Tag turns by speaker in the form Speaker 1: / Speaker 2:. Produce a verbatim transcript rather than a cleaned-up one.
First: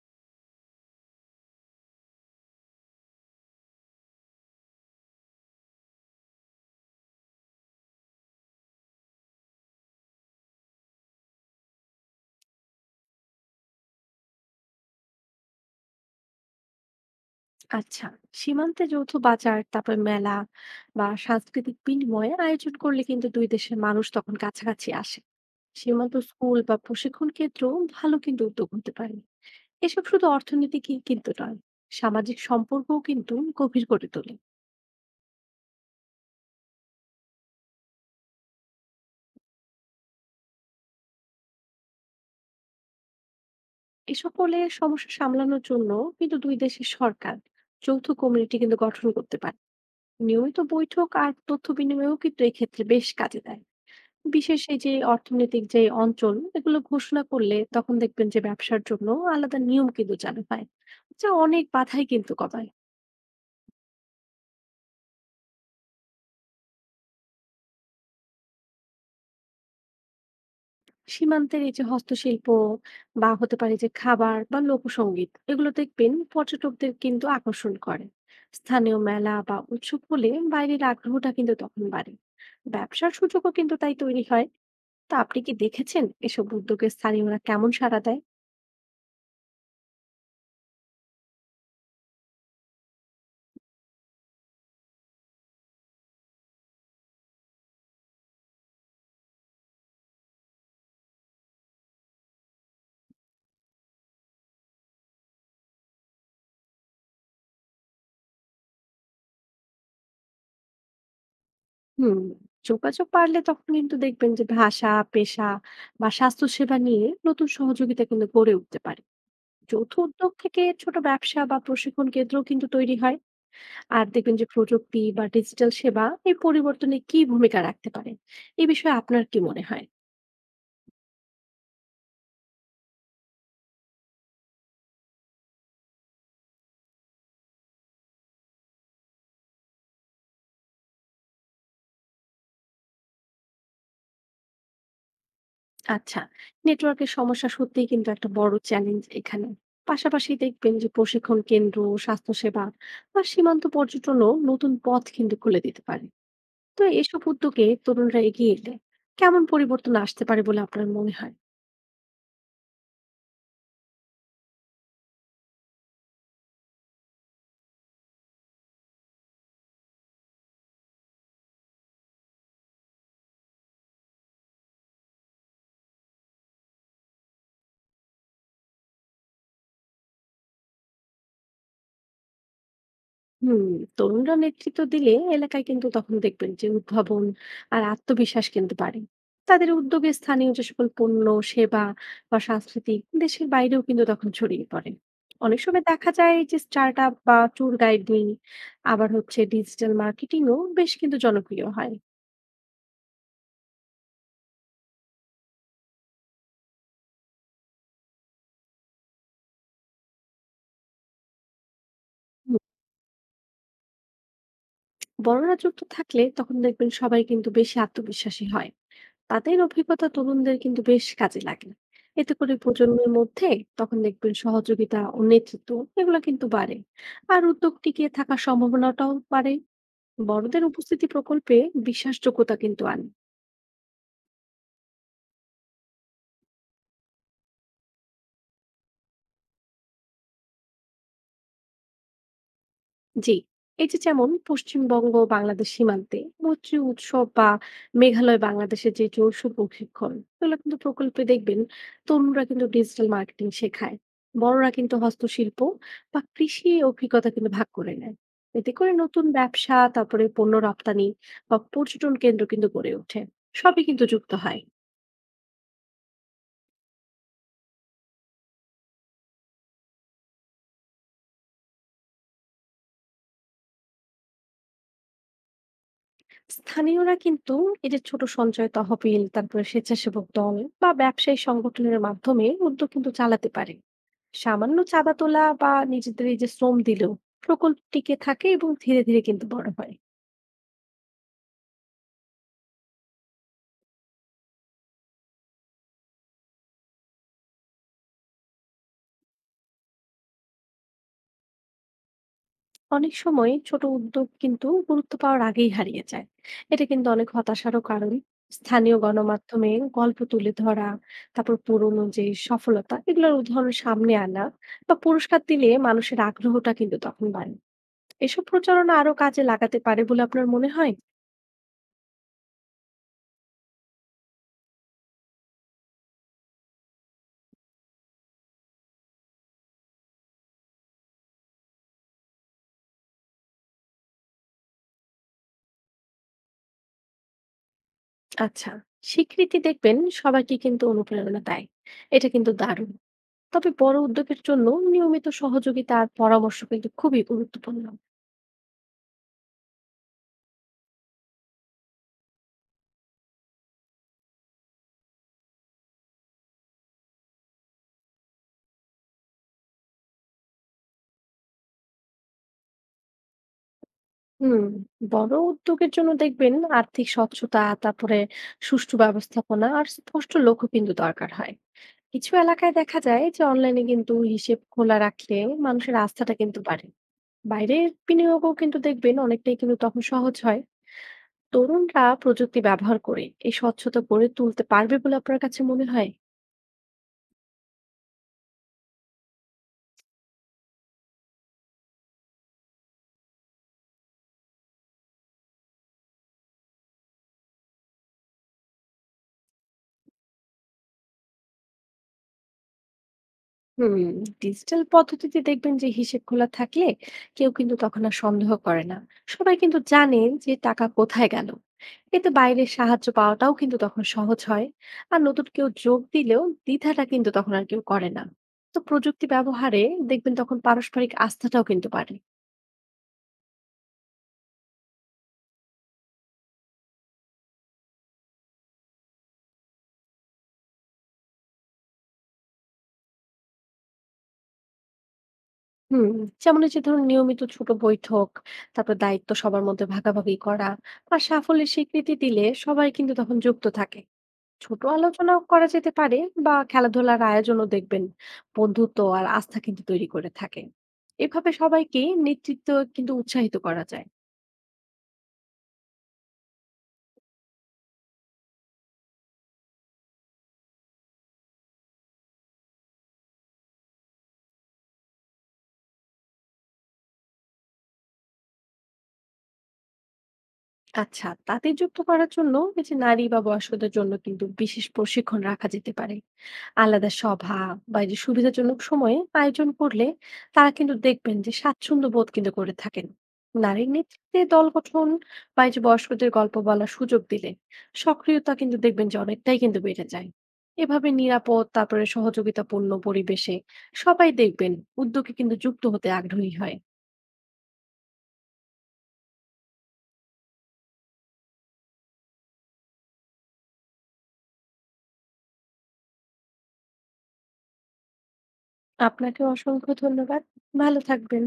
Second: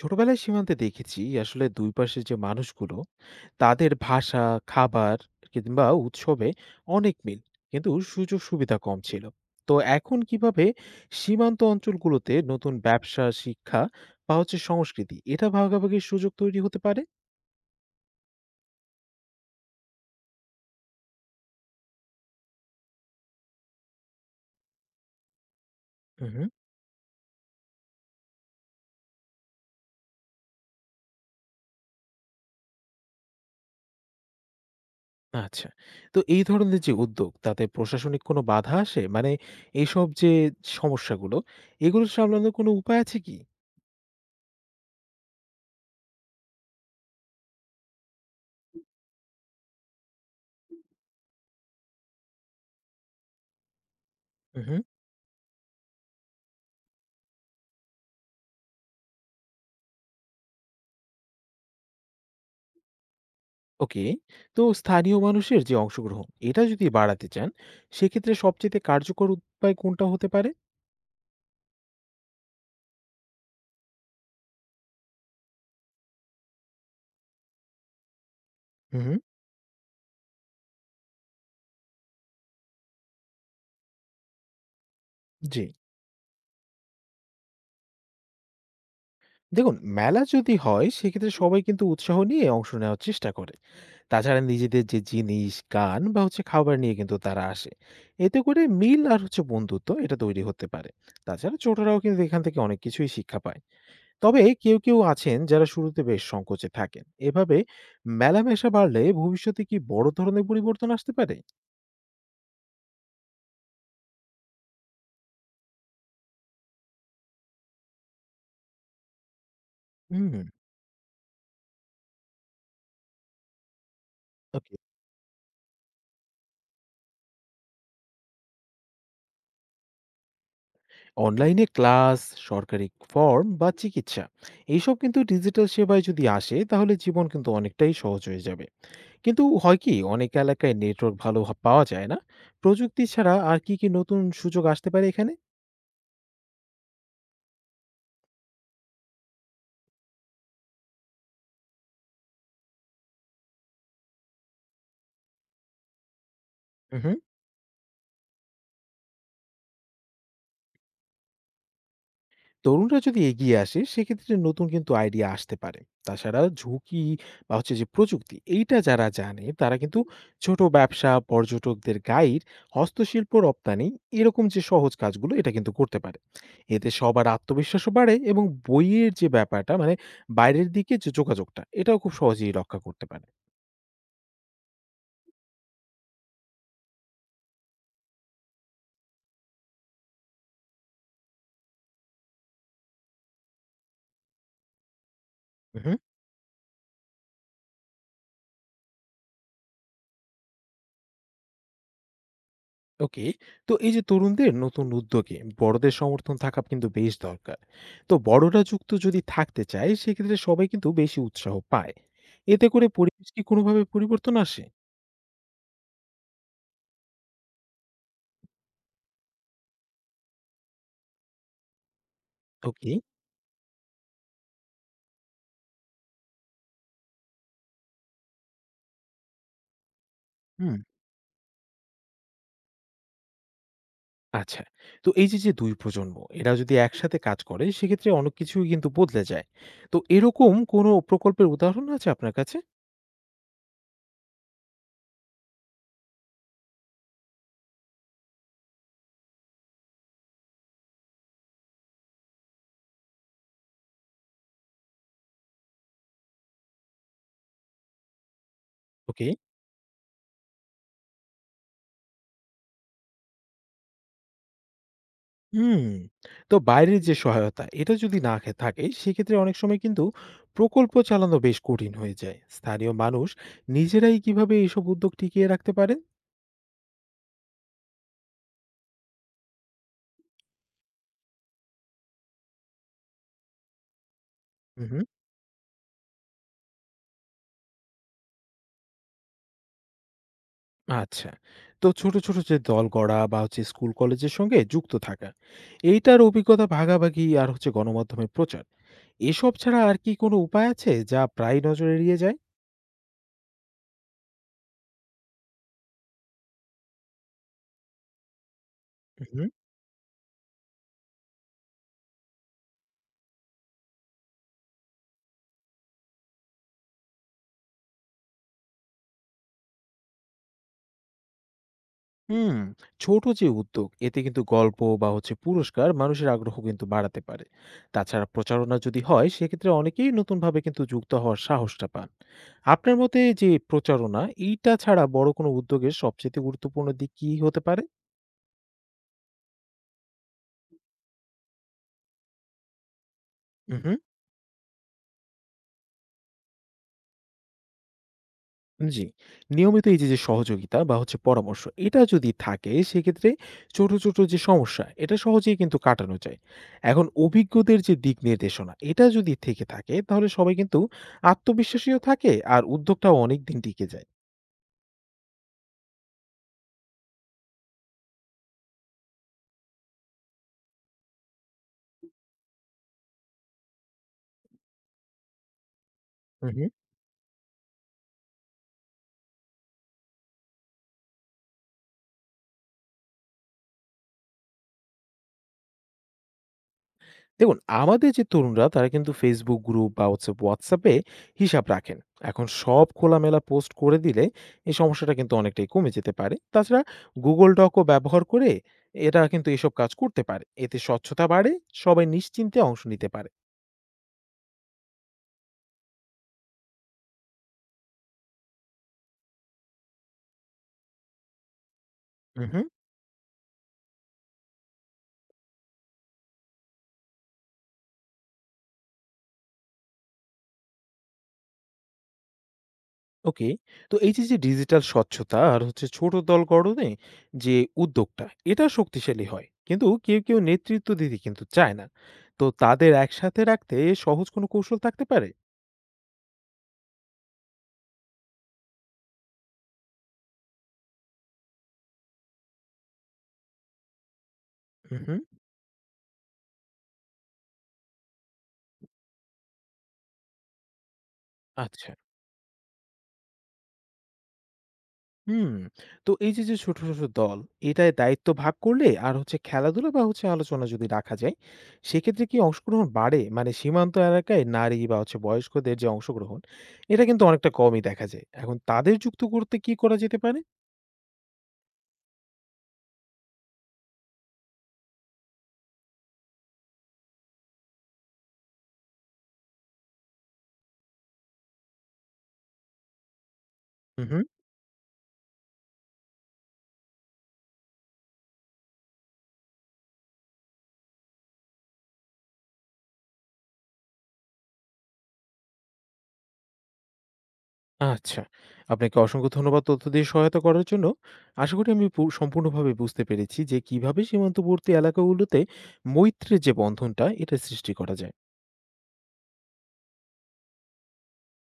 Speaker 1: ছোটবেলায় সীমান্তে দেখেছি আসলে দুই পাশের যে মানুষগুলো তাদের ভাষা, খাবার কিংবা উৎসবে অনেক মিল, কিন্তু সুযোগ সুবিধা কম ছিল। তো এখন কিভাবে সীমান্ত অঞ্চলগুলোতে নতুন ব্যবসা, শিক্ষা বা হচ্ছে সংস্কৃতি, এটা ভাগাভাগির সুযোগ তৈরি হতে পারে?
Speaker 2: আচ্ছা, সীমান্তে যৌথ বাজার, তারপর মেলা বা সাংস্কৃতিক বিনিময়ে আয়োজন করলে কিন্তু দুই দেশের মানুষ তখন কাছাকাছি আসে। সীমান্ত
Speaker 1: হুম।
Speaker 2: স্কুল বা প্রশিক্ষণ কেন্দ্র ভালো কিন্তু উদ্যোগ হতে পারে। এসব শুধু অর্থনীতিকে কিন্তু নয়, সামাজিক সম্পর্কও কিন্তু গভীর করে তোলে।
Speaker 1: আচ্ছা, তো এই ধরনের যে উদ্যোগ তাতে প্রশাসনিক কোনো বাধা আসে মানে এইসব যে সমস্যাগুলো, এগুলো সামলানোর কোনো উপায় আছে কি?
Speaker 2: এসব হলে সমস্যা সামলানোর জন্য কিন্তু দুই দেশের সরকার যৌথ কমিটি কিন্তু গঠন করতে পারে। নিয়মিত বৈঠক আর তথ্য বিনিময়ও কিন্তু এক্ষেত্রে বেশ কাজে দেয়। বিশেষ এই
Speaker 1: হুম।
Speaker 2: যে অর্থনৈতিক যে অঞ্চল, এগুলো ঘোষণা করলে তখন দেখবেন যে ব্যবসার জন্য আলাদা নিয়ম কিন্তু চালু হয়, যা অনেক বাধাই কিন্তু কমায়।
Speaker 1: ওকে, তো স্থানীয় মানুষের যে অংশগ্রহণ এটা যদি বাড়াতে চান, সেক্ষেত্রে সবচেয়ে কার্যকর উপায় কোনটা হতে পারে?
Speaker 2: সীমান্তের এই যে হস্তশিল্প বা হতে পারে যে খাবার বা লোকসঙ্গীত, এগুলো দেখবেন পর্যটকদের কিন্তু আকর্ষণ করে। স্থানীয়
Speaker 1: হুম।
Speaker 2: মেলা বা উৎসব হলে বাইরের আগ্রহটা কিন্তু তখন বাড়ে। ব্যবসার সুযোগও কিন্তু তাই তৈরি হয়। তা আপনি কি
Speaker 1: জি,
Speaker 2: দেখেছেন এসব উদ্যোগে স্থানীয়রা কেমন সাড়া দেয়?
Speaker 1: দেখুন মেলা যদি হয় সেক্ষেত্রে সবাই কিন্তু উৎসাহ নিয়ে অংশ নেওয়ার চেষ্টা করে। তাছাড়া নিজেদের যে জিনিস, গান বা হচ্ছে খাবার নিয়ে কিন্তু তারা আসে। এতে করে মিল আর হচ্ছে বন্ধুত্ব, এটা তৈরি হতে পারে। তাছাড়া ছোটরাও কিন্তু এখান থেকে অনেক কিছুই শিক্ষা পায়। তবে কেউ কেউ আছেন যারা শুরুতে বেশ সংকোচে থাকেন। এভাবে মেলামেশা বাড়লে ভবিষ্যতে কি বড় ধরনের পরিবর্তন আসতে পারে?
Speaker 2: হুম। যোগাযোগ বাড়লে তখন কিন্তু দেখবেন যে ভাষা, পেশা বা স্বাস্থ্যসেবা নিয়ে নতুন সহযোগিতা কিন্তু গড়ে উঠতে পারে। যৌথ উদ্যোগ
Speaker 1: হুম,
Speaker 2: থেকে ছোট ব্যবসা বা প্রশিক্ষণ কেন্দ্র কিন্তু তৈরি হয়। আর দেখবেন যে
Speaker 1: ওকে।
Speaker 2: প্রযুক্তি বা ডিজিটাল সেবা এই পরিবর্তনে কি ভূমিকা রাখতে পারে, এই বিষয়ে আপনার কি মনে হয়?
Speaker 1: অনলাইনে ক্লাস, সরকারি ফর্ম বা চিকিৎসা, এইসব কিন্তু ডিজিটাল সেবায় যদি আসে তাহলে জীবন কিন্তু অনেকটাই সহজ হয়ে যাবে। কিন্তু হয় কি অনেক এলাকায় নেটওয়ার্ক ভালো হ পাওয়া যায় না। প্রযুক্তি ছাড়া আর কি, কি নতুন সুযোগ আসতে পারে এখানে?
Speaker 2: আচ্ছা, নেটওয়ার্কের সমস্যা সত্যিই কিন্তু একটা বড় চ্যালেঞ্জ এখানে। পাশাপাশি দেখবেন যে প্রশিক্ষণ কেন্দ্র, স্বাস্থ্যসেবা বা সীমান্ত পর্যটনও নতুন পথ কিন্তু খুলে দিতে পারে। তো
Speaker 1: উহু।
Speaker 2: এসব উদ্যোগে তরুণরা এগিয়ে এলে কেমন পরিবর্তন আসতে পারে বলে আপনার মনে হয়?
Speaker 1: তরুণরা যদি এগিয়ে আসে সেক্ষেত্রে নতুন কিন্তু আইডিয়া আসতে পারে। তাছাড়া ঝুঁকি বা হচ্ছে যে প্রযুক্তি এইটা যারা জানে তারা কিন্তু ছোট ব্যবসা, পর্যটকদের গাইড, হস্তশিল্প রপ্তানি, এরকম যে সহজ কাজগুলো এটা কিন্তু করতে পারে। এতে সবার আত্মবিশ্বাসও বাড়ে, এবং বইয়ের যে ব্যাপারটা মানে বাইরের দিকে যে যোগাযোগটা এটাও খুব সহজেই রক্ষা করতে পারে।
Speaker 2: হুম। তরুণরা নেতৃত্ব দিলে এলাকায় কিন্তু তখন দেখবেন যে উদ্ভাবন আর আত্মবিশ্বাস কিন্তু বাড়ে। তাদের উদ্যোগে স্থানীয় যে সকল পণ্য, সেবা বা সাংস্কৃতিক দেশের বাইরেও কিন্তু তখন ছড়িয়ে পড়ে। অনেক সময়
Speaker 1: হুম।
Speaker 2: দেখা যায় যে স্টার্ট আপ বা ট্যুর গাইডিং আবার হচ্ছে ডিজিটাল মার্কেটিংও বেশ কিন্তু জনপ্রিয় হয়।
Speaker 1: ওকে, তো এই যে তরুণদের নতুন উদ্যোগে বড়দের সমর্থন থাকা কিন্তু বেশ দরকার। তো বড়রা যুক্ত যদি থাকতে চায় সেক্ষেত্রে সবাই কিন্তু বেশি উৎসাহ পায়।
Speaker 2: হুম,
Speaker 1: এতে করে পরিবেশ কি কোনোভাবে পরিবর্তন আসে?
Speaker 2: বড়রা যুক্ত থাকলে তখন দেখবেন সবাই কিন্তু বেশি আত্মবিশ্বাসী হয়। তাদের অভিজ্ঞতা তরুণদের কিন্তু বেশ কাজে লাগে। এতে করে
Speaker 1: ওকে।
Speaker 2: প্রজন্মের মধ্যে তখন দেখবেন সহযোগিতা ও নেতৃত্ব, এগুলো কিন্তু বাড়ে। আর উদ্যোগ টিকিয়ে থাকার সম্ভাবনাটাও বাড়ে। বড়দের
Speaker 1: হুম।
Speaker 2: উপস্থিতি প্রকল্পে বিশ্বাসযোগ্যতা কিন্তু আনে।
Speaker 1: আচ্ছা, তো এই যে যে দুই প্রজন্ম এরা যদি একসাথে কাজ করে সেক্ষেত্রে অনেক কিছুই কিন্তু বদলে যায়। তো এরকম কোনো প্রকল্পের উদাহরণ আছে আপনার কাছে?
Speaker 2: জি, এই যে যেমন পশ্চিমবঙ্গ বাংলাদেশ সীমান্তে মৈত্রী উৎসব বা মেঘালয় বাংলাদেশের যে যৌথ প্রশিক্ষণ, এগুলো কিন্তু প্রকল্পে দেখবেন তরুণরা কিন্তু ডিজিটাল মার্কেটিং শেখায়, বড়রা কিন্তু হস্তশিল্প বা কৃষি অভিজ্ঞতা কিন্তু ভাগ করে নেয়। এতে করে নতুন
Speaker 1: ওকে।
Speaker 2: ব্যবসা, তারপরে পণ্য রপ্তানি বা পর্যটন কেন্দ্র কিন্তু গড়ে ওঠে। সবই কিন্তু যুক্ত হয়।
Speaker 1: হুম, তো বাইরের যে সহায়তা এটা যদি না খে- থাকে সেক্ষেত্রে অনেক সময় কিন্তু প্রকল্প চালানো বেশ কঠিন হয়ে যায়। স্থানীয় মানুষ নিজেরাই কিভাবে এইসব উদ্যোগ টিকিয়ে রাখতে পারেন?
Speaker 2: স্থানীয়রা কিন্তু এই যে ছোট সঞ্চয় তহবিল, তারপরে স্বেচ্ছাসেবক দল বা ব্যবসায়ী সংগঠনের মাধ্যমে উদ্যোগ কিন্তু চালাতে পারে। সামান্য
Speaker 1: হুম।
Speaker 2: চাঁদা তোলা বা নিজেদের এই যে শ্রম দিলেও প্রকল্প টিকে থাকে এবং ধীরে ধীরে কিন্তু বড় হয়।
Speaker 1: আচ্ছা, তো ছোট ছোট যে দল গড়া বা হচ্ছে স্কুল কলেজের সঙ্গে যুক্ত থাকা, এইটার অভিজ্ঞতা ভাগাভাগি আর হচ্ছে গণমাধ্যমে প্রচার, এসব ছাড়া আর কি কোনো উপায় আছে যা প্রায় নজর এড়িয়ে যায়?
Speaker 2: অনেক সময় ছোট উদ্যোগ কিন্তু গুরুত্ব পাওয়ার আগেই হারিয়ে যায়। এটা কিন্তু অনেক হতাশারও কারণ। স্থানীয় গণমাধ্যমে গল্প তুলে ধরা, তারপর পুরনো যে সফলতা, এগুলোর উদাহরণ সামনে আনা বা পুরস্কার দিলে মানুষের আগ্রহটা কিন্তু তখন বাড়ে। এসব প্রচারণা আরো কাজে লাগাতে পারে বলে আপনার মনে হয়?
Speaker 1: হুম। ছোট যে উদ্যোগ এতে কিন্তু গল্প বা হচ্ছে পুরস্কার মানুষের আগ্রহ কিন্তু বাড়াতে পারে। তাছাড়া প্রচারণা যদি হয় সেক্ষেত্রে অনেকেই নতুনভাবে কিন্তু যুক্ত হওয়ার সাহসটা পান। আপনার মতে যে প্রচারণা এইটা ছাড়া বড় কোনো উদ্যোগের সবচেয়ে গুরুত্বপূর্ণ দিক কি হতে পারে?
Speaker 2: আচ্ছা, স্বীকৃতি দেখবেন সবাইকে কিন্তু অনুপ্রেরণা দেয়। এটা কিন্তু দারুণ। তবে
Speaker 1: হুম।
Speaker 2: বড় উদ্যোগের জন্য নিয়মিত সহযোগিতা আর পরামর্শ কিন্তু খুবই গুরুত্বপূর্ণ।
Speaker 1: জি। নিয়মিত এই যে, যে, সহযোগিতা বা হচ্ছে পরামর্শ এটা যদি থাকে সেক্ষেত্রে ছোট, ছোট, যে, সমস্যা এটা সহজেই কিন্তু কাটানো যায়। এখন অভিজ্ঞদের যে, দিক নির্দেশনা এটা যদি থেকে থাকে তাহলে সবাই কিন্তু আত্মবিশ্বাসীও থাকে, আর উদ্যোগটাও অনেকদিন টিকে যায়।
Speaker 2: হুম, বড় উদ্যোগের জন্য দেখবেন আর্থিক স্বচ্ছতা, তারপরে সুষ্ঠু ব্যবস্থাপনা আর স্পষ্ট লক্ষ্য কিন্তু দরকার হয়। কিছু এলাকায় দেখা যায় যে অনলাইনে কিন্তু হিসেব খোলা রাখলে মানুষের আস্থাটা
Speaker 1: হু,
Speaker 2: কিন্তু
Speaker 1: হু।
Speaker 2: বাড়ে। বাইরের বিনিয়োগও কিন্তু দেখবেন অনেকটাই কিন্তু তখন সহজ হয়। তরুণরা প্রযুক্তি ব্যবহার করে এই স্বচ্ছতা গড়ে তুলতে পারবে বলে আপনার কাছে মনে হয়?
Speaker 1: দেখুন আমাদের যে তরুণরা তারা কিন্তু ফেসবুক গ্রুপ বা হচ্ছে হোয়াটসঅ্যাপে হিসাব রাখেন। এখন সব খোলামেলা পোস্ট করে দিলে এই সমস্যাটা কিন্তু অনেকটাই কমে যেতে পারে। তাছাড়া গুগল ডকও ব্যবহার করে, এটা কিন্তু এসব কাজ করতে পারে। এতে স্বচ্ছতা বাড়ে, সবাই নিশ্চিন্তে অংশ নিতে পারে।
Speaker 2: হুম। ডিজিটাল পদ্ধতিতে দেখবেন যে হিসেব খোলা থাকলে কেউ কিন্তু তখন আর সন্দেহ করে না। সবাই কিন্তু জানেন যে টাকা কোথায় গেল। এতে
Speaker 1: হুম।
Speaker 2: বাইরের সাহায্য পাওয়াটাও কিন্তু তখন সহজ হয়। আর নতুন কেউ যোগ দিলেও দ্বিধাটা কিন্তু তখন আর কেউ করে না। তো প্রযুক্তি ব্যবহারে দেখবেন তখন পারস্পরিক আস্থাটাও কিন্তু বাড়ে।
Speaker 1: ওকে, তো এই যে যে ডিজিটাল স্বচ্ছতা আর হচ্ছে ছোট দল গঠনে যে উদ্যোগটা এটা শক্তিশালী হয়, কিন্তু কেউ কেউ নেতৃত্ব দিতে কিন্তু চায় না। তো তাদের একসাথে রাখতে সহজ কোনো কৌশল থাকতে পারে?
Speaker 2: হুম, যেমন এই যে ধরুন নিয়মিত ছোট বৈঠক, তারপর দায়িত্ব সবার মধ্যে ভাগাভাগি করা আর সাফল্যের স্বীকৃতি দিলে সবাই কিন্তু তখন যুক্ত থাকে। ছোট
Speaker 1: হুম।
Speaker 2: আলোচনাও করা যেতে পারে বা খেলাধুলার আয়োজনও দেখবেন বন্ধুত্ব আর আস্থা কিন্তু তৈরি করে থাকে। এভাবে
Speaker 1: আচ্ছা।
Speaker 2: সবাইকে নেতৃত্ব কিন্তু উৎসাহিত করা যায়।
Speaker 1: হুম। তো এই যে, যে ছোট, ছোট দল, এটায় দায়িত্ব ভাগ করলে আর হচ্ছে খেলাধুলা বা হচ্ছে আলোচনা যদি রাখা যায়, সেক্ষেত্রে কি অংশগ্রহণ বাড়ে? মানে সীমান্ত এলাকায় নারী বা হচ্ছে বয়স্কদের যে অংশগ্রহণ, এটা কিন্তু অনেকটা কমই দেখা যায়। এখন তাদের যুক্ত করতে কি করা যেতে পারে?
Speaker 2: আচ্ছা, তাদের যুক্ত করার জন্য এই যে নারী বা বয়স্কদের জন্য কিন্তু বিশেষ প্রশিক্ষণ রাখা যেতে পারে। আলাদা সভা বা এই যে সুবিধাজনক সময়ে আয়োজন করলে তারা কিন্তু দেখবেন যে স্বাচ্ছন্দ্য বোধ কিন্তু করে থাকেন। নারীর
Speaker 1: হু, হুম।
Speaker 2: নেতৃত্বে দল গঠন বা এই যে বয়স্কদের গল্প বলার সুযোগ দিলে সক্রিয়তা কিন্তু দেখবেন যে অনেকটাই কিন্তু বেড়ে যায়। এভাবে নিরাপদ, তারপরে সহযোগিতাপূর্ণ পরিবেশে সবাই দেখবেন উদ্যোগে কিন্তু যুক্ত হতে আগ্রহী হয়।
Speaker 1: আচ্ছা। আপনাকে অসংখ্য ধন্যবাদ তথ্য দিয়ে সহায়তা করার জন্য। আশা করি আমি পু সম্পূর্ণভাবে বুঝতে পেরেছি যে, কিভাবে সীমান্তবর্তী এলাকাগুলোতে মৈত্রীর যে বন্ধনটা, এটা সৃষ্টি করা যায়।
Speaker 2: আপনাকে অসংখ্য ধন্যবাদ। ভালো থাকবেন।